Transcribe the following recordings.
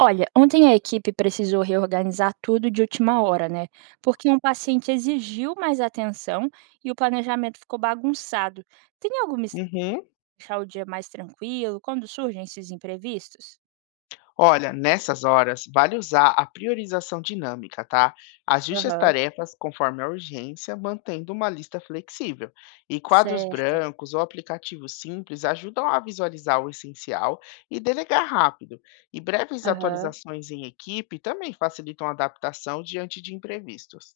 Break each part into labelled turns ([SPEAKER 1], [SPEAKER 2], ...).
[SPEAKER 1] Olha, ontem a equipe precisou reorganizar tudo de última hora, né? Porque um paciente exigiu mais atenção e o planejamento ficou bagunçado. Tem alguma estratégia
[SPEAKER 2] Uhum.
[SPEAKER 1] pra deixar o dia mais tranquilo quando surgem esses imprevistos?
[SPEAKER 2] Olha, nessas horas, vale usar a priorização dinâmica, tá? Ajuste as
[SPEAKER 1] Aham.
[SPEAKER 2] tarefas conforme a urgência, mantendo uma lista flexível. E quadros
[SPEAKER 1] Certo.
[SPEAKER 2] brancos ou aplicativos simples ajudam a visualizar o essencial e delegar rápido. E breves
[SPEAKER 1] Aham.
[SPEAKER 2] atualizações em equipe também facilitam a adaptação diante de imprevistos.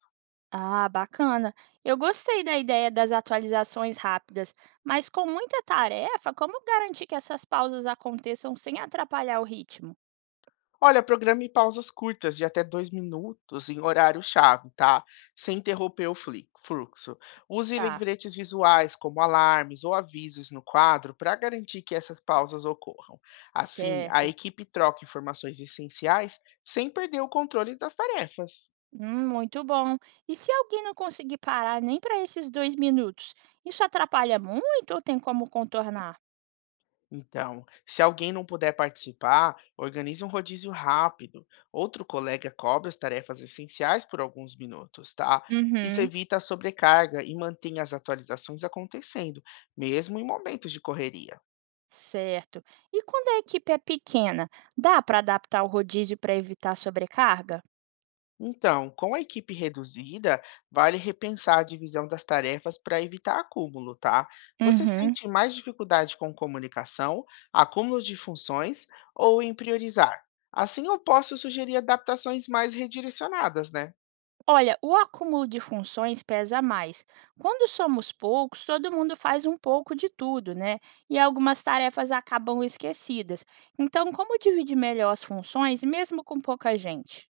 [SPEAKER 1] Ah, bacana. Eu gostei da ideia das atualizações rápidas, mas com muita tarefa, como garantir que essas pausas aconteçam sem atrapalhar o ritmo?
[SPEAKER 2] Olha, programe pausas curtas de até 2 minutos em horário-chave, tá? Sem interromper o fluxo. Use
[SPEAKER 1] Tá.
[SPEAKER 2] lembretes visuais, como alarmes ou avisos no quadro, para garantir que essas pausas ocorram. Assim, a
[SPEAKER 1] Certo.
[SPEAKER 2] equipe troca informações essenciais sem perder o controle das tarefas.
[SPEAKER 1] Muito bom. E se alguém não conseguir parar nem para esses 2 minutos, isso atrapalha muito ou tem como contornar?
[SPEAKER 2] Então, se alguém não puder participar, organize um rodízio rápido. Outro colega cobre as tarefas essenciais por alguns minutos, tá? Isso
[SPEAKER 1] Uhum.
[SPEAKER 2] evita a sobrecarga e mantém as atualizações acontecendo, mesmo em momentos de correria.
[SPEAKER 1] Certo. E quando a equipe é pequena, dá para adaptar o rodízio para evitar sobrecarga?
[SPEAKER 2] Então, com a equipe reduzida, vale repensar a divisão das tarefas para evitar acúmulo, tá? Você
[SPEAKER 1] Uhum.
[SPEAKER 2] sente mais dificuldade com comunicação, acúmulo de funções ou em priorizar? Assim eu posso sugerir adaptações mais redirecionadas, né?
[SPEAKER 1] Olha, o acúmulo de funções pesa mais. Quando somos poucos, todo mundo faz um pouco de tudo, né? E algumas tarefas acabam esquecidas. Então, como dividir melhor as funções, mesmo com pouca gente?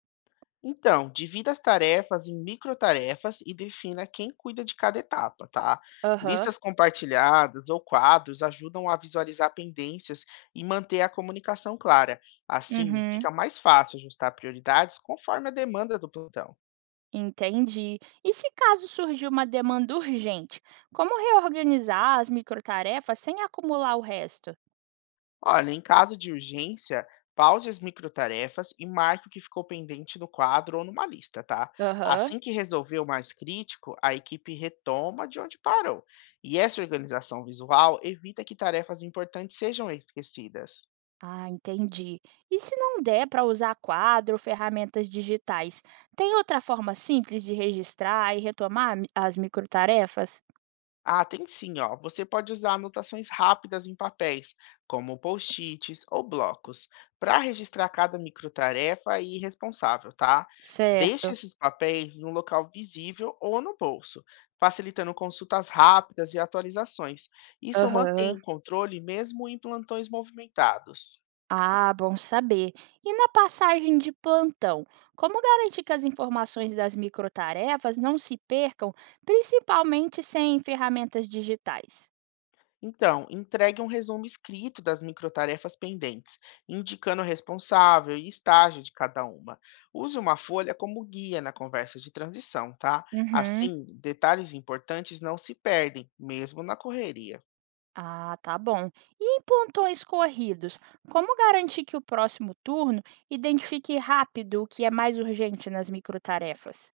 [SPEAKER 2] Então, divida as tarefas em microtarefas e defina quem cuida de cada etapa, tá?
[SPEAKER 1] Aham.
[SPEAKER 2] Listas compartilhadas ou quadros ajudam a visualizar pendências e manter a comunicação clara. Assim,
[SPEAKER 1] Uhum.
[SPEAKER 2] fica mais fácil ajustar prioridades conforme a demanda do plantão.
[SPEAKER 1] Entendi. E se caso surgir uma demanda urgente, como reorganizar as microtarefas sem acumular o resto?
[SPEAKER 2] Olha, em caso de urgência, pause as microtarefas e marque o que ficou pendente no quadro ou numa lista, tá?
[SPEAKER 1] Aham.
[SPEAKER 2] Assim que resolver o mais crítico, a equipe retoma de onde parou. E essa organização visual evita que tarefas importantes sejam esquecidas.
[SPEAKER 1] Ah, entendi. E se não der para usar quadro ou ferramentas digitais, tem outra forma simples de registrar e retomar as microtarefas?
[SPEAKER 2] Ah, tem sim, ó. Você pode usar anotações rápidas em papéis, como post-its ou blocos, para registrar cada microtarefa e responsável, tá? Deixe
[SPEAKER 1] Certo.
[SPEAKER 2] esses papéis no local visível ou no bolso, facilitando consultas rápidas e atualizações. Isso
[SPEAKER 1] Aham.
[SPEAKER 2] mantém o controle mesmo em plantões movimentados.
[SPEAKER 1] Ah, bom saber. E na passagem de plantão, como garantir que as informações das microtarefas não se percam, principalmente sem ferramentas digitais?
[SPEAKER 2] Então, entregue um resumo escrito das microtarefas pendentes, indicando o responsável e estágio de cada uma. Use uma folha como guia na conversa de transição, tá?
[SPEAKER 1] Uhum.
[SPEAKER 2] Assim, detalhes importantes não se perdem, mesmo na correria.
[SPEAKER 1] Ah, tá bom. E em plantões corridos, como garantir que o próximo turno identifique rápido o que é mais urgente nas microtarefas?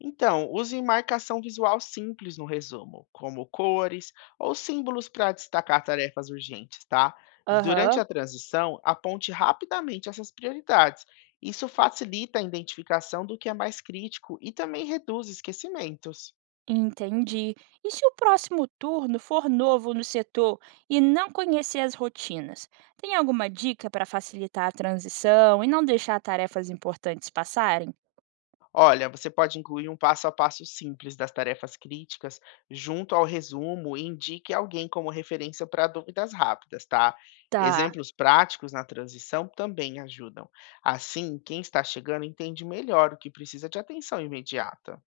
[SPEAKER 2] Então, use marcação visual simples no resumo, como cores ou símbolos para destacar tarefas urgentes, tá? E durante
[SPEAKER 1] Aham.
[SPEAKER 2] a transição, aponte rapidamente essas prioridades. Isso facilita a identificação do que é mais crítico e também reduz esquecimentos.
[SPEAKER 1] Entendi. E se o próximo turno for novo no setor e não conhecer as rotinas, tem alguma dica para facilitar a transição e não deixar tarefas importantes passarem?
[SPEAKER 2] Olha, você pode incluir um passo a passo simples das tarefas críticas junto ao resumo e indique alguém como referência para dúvidas rápidas, tá?
[SPEAKER 1] Tá,
[SPEAKER 2] Exemplos práticos na transição também ajudam. Assim, quem está chegando entende melhor o que precisa de atenção imediata.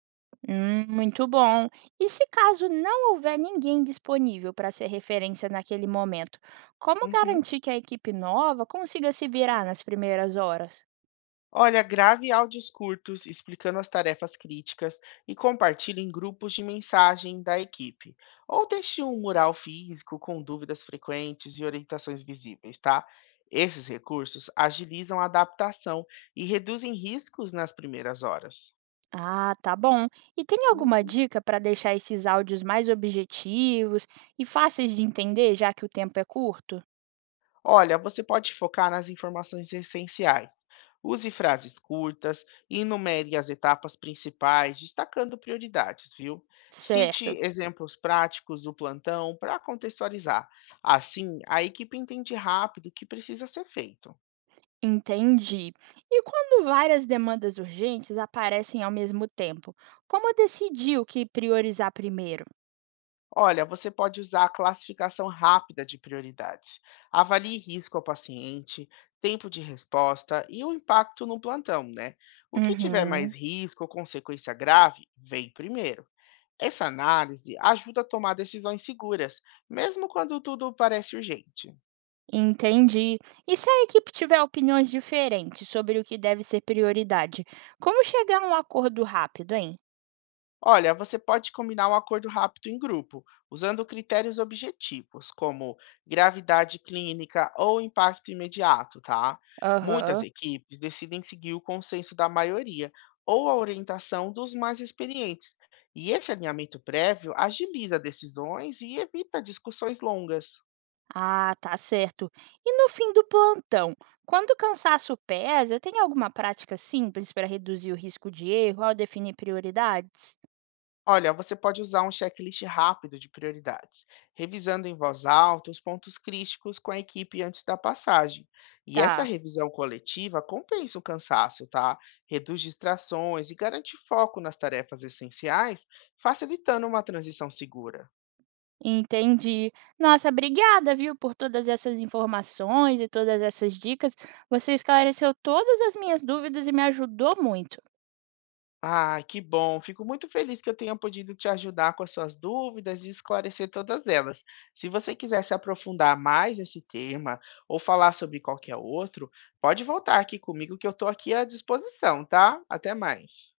[SPEAKER 1] muito bom. E se caso não houver ninguém disponível para ser referência naquele momento, como
[SPEAKER 2] Uhum.
[SPEAKER 1] garantir que a equipe nova consiga se virar nas primeiras horas?
[SPEAKER 2] Olha, grave áudios curtos explicando as tarefas críticas e compartilhe em grupos de mensagem da equipe. Ou deixe um mural físico com dúvidas frequentes e orientações visíveis, tá? Esses recursos agilizam a adaptação e reduzem riscos nas primeiras horas.
[SPEAKER 1] Ah, tá bom. E tem alguma dica para deixar esses áudios mais objetivos e fáceis de entender, já que o tempo é curto?
[SPEAKER 2] Olha, você pode focar nas informações essenciais. Use frases curtas e enumere as etapas principais, destacando prioridades, viu? Cite
[SPEAKER 1] Certo,
[SPEAKER 2] exemplos práticos do plantão para contextualizar. Assim, a equipe entende rápido o que precisa ser feito.
[SPEAKER 1] entendi. E quando várias demandas urgentes aparecem ao mesmo tempo, como decidir o que priorizar primeiro?
[SPEAKER 2] Olha, você pode usar a classificação rápida de prioridades. Avalie risco ao paciente, tempo de resposta e o impacto no plantão, né? O que tiver mais
[SPEAKER 1] Uhum,
[SPEAKER 2] risco ou consequência grave, vem primeiro. Essa análise ajuda a tomar decisões seguras, mesmo quando tudo parece urgente.
[SPEAKER 1] entendi. E se a equipe tiver opiniões diferentes sobre o que deve ser prioridade, como chegar a um acordo rápido, hein?
[SPEAKER 2] Olha, você pode combinar um acordo rápido em grupo, usando critérios objetivos, como gravidade clínica ou impacto imediato, tá? Muitas
[SPEAKER 1] Aham.
[SPEAKER 2] equipes decidem seguir o consenso da maioria ou a orientação dos mais experientes, e esse alinhamento prévio agiliza decisões e evita discussões longas.
[SPEAKER 1] Ah, tá certo. E no fim do plantão, quando o cansaço pesa, tem alguma prática simples para reduzir o risco de erro ao definir prioridades?
[SPEAKER 2] Olha, você pode usar um checklist rápido de prioridades, revisando em voz alta os pontos críticos com a equipe antes da passagem. E essa
[SPEAKER 1] Tá,
[SPEAKER 2] revisão coletiva compensa o cansaço, tá? Reduz distrações e garante foco nas tarefas essenciais, facilitando uma transição segura.
[SPEAKER 1] entendi. Nossa, obrigada, viu, por todas essas informações e todas essas dicas. Você esclareceu todas as minhas dúvidas e me ajudou muito.
[SPEAKER 2] Ah, que bom. Fico muito feliz que eu tenha podido te ajudar com as suas dúvidas e esclarecer todas elas. Se você quiser se aprofundar mais nesse tema ou falar sobre qualquer outro, pode voltar aqui comigo que eu estou aqui à disposição, tá? Até mais.